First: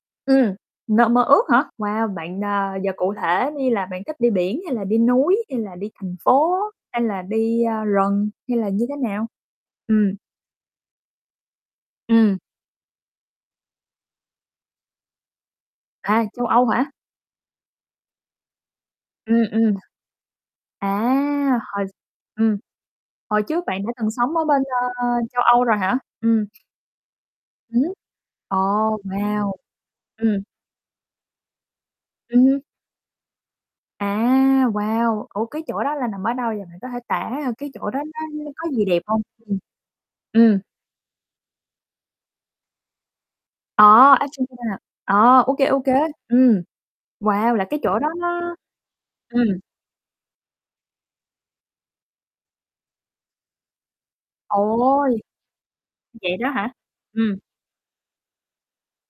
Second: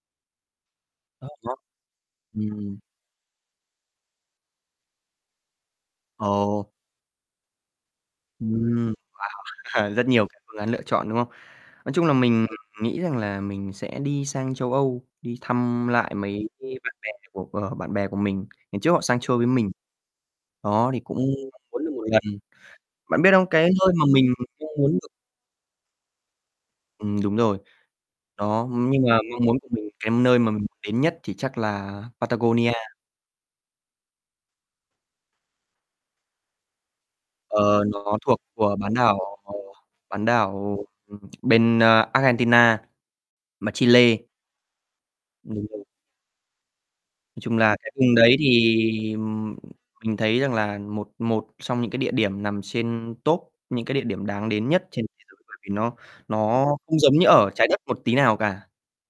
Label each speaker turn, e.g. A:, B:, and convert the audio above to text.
A: Ừm, nơi mơ
B: Ơ,
A: ước
B: nó
A: hả? Wow, bạn, à,
B: ừm.
A: giờ cụ thể đi là bạn thích đi biển hay là đi núi, hay là đi thành phố,
B: Ồ.
A: hay là đi, a, rừng,
B: Ừm,
A: hay là như
B: wow,
A: thế nào?
B: rất
A: Ừm.
B: nhiều cái phương án lựa chọn, đúng không? Nói chung là
A: Ừm.
B: mình nghĩ rằng là mình sẽ đi sang châu Âu, đi thăm lại
A: À! Châu
B: mấy
A: Âu
B: cái
A: hả?
B: bạn bè của của bạn bè của mình, ngày trước họ sang chơi
A: Ừm,
B: với mình.
A: ừm.
B: Đó thì
A: À!
B: cũng muốn
A: Hồi s
B: được 1 lần.
A: ừm,
B: Bạn biết
A: hồi
B: không? Cái
A: trước bạn đã
B: nơi mà
A: từng
B: mình
A: sống ở bên,
B: mong muốn
A: ơ,
B: được
A: châu Âu rồi hả? Ừm.
B: Ừm, đúng rồi.
A: Ừm. Ồ,
B: Đó, ừm, nhưng mà mong
A: wow!
B: muốn của mình, cái nơi
A: Ừm.
B: mà mình muốn đến nhất thì chắc là
A: Ừm.
B: Patagonia.
A: À! Wow! Ủa cái chỗ đó là nằm ở đâu vậy? Bạn có thể tả cái
B: Ờ,
A: chỗ đó
B: nó thuộc
A: nó nó có
B: của
A: gì
B: bán
A: đẹp hông?
B: đảo, ờ,
A: Ừm.
B: bán
A: Ừm.
B: đảo, ờ, ừm, bên, a, Argentina, mà
A: Ờ,
B: Chile.
A: Argentina à? Ờ! Ô
B: Mình
A: kê, ô
B: [unintelligible]
A: kê. Ừm,
B: Nói
A: wow!
B: chung
A: Là
B: là
A: cái
B: cái
A: chỗ đó
B: vùng đấy
A: nó
B: thì
A: ừm.
B: mình thấy rằng là một một xong những cái địa điểm nằm trên top những cái địa điểm đáng đến nhất trên
A: Ôi!
B: thế giới bởi vì nó
A: Vậy đó
B: nó
A: hả?
B: không giống như
A: Ừm.
B: ở Trái Đất một tí nào cả.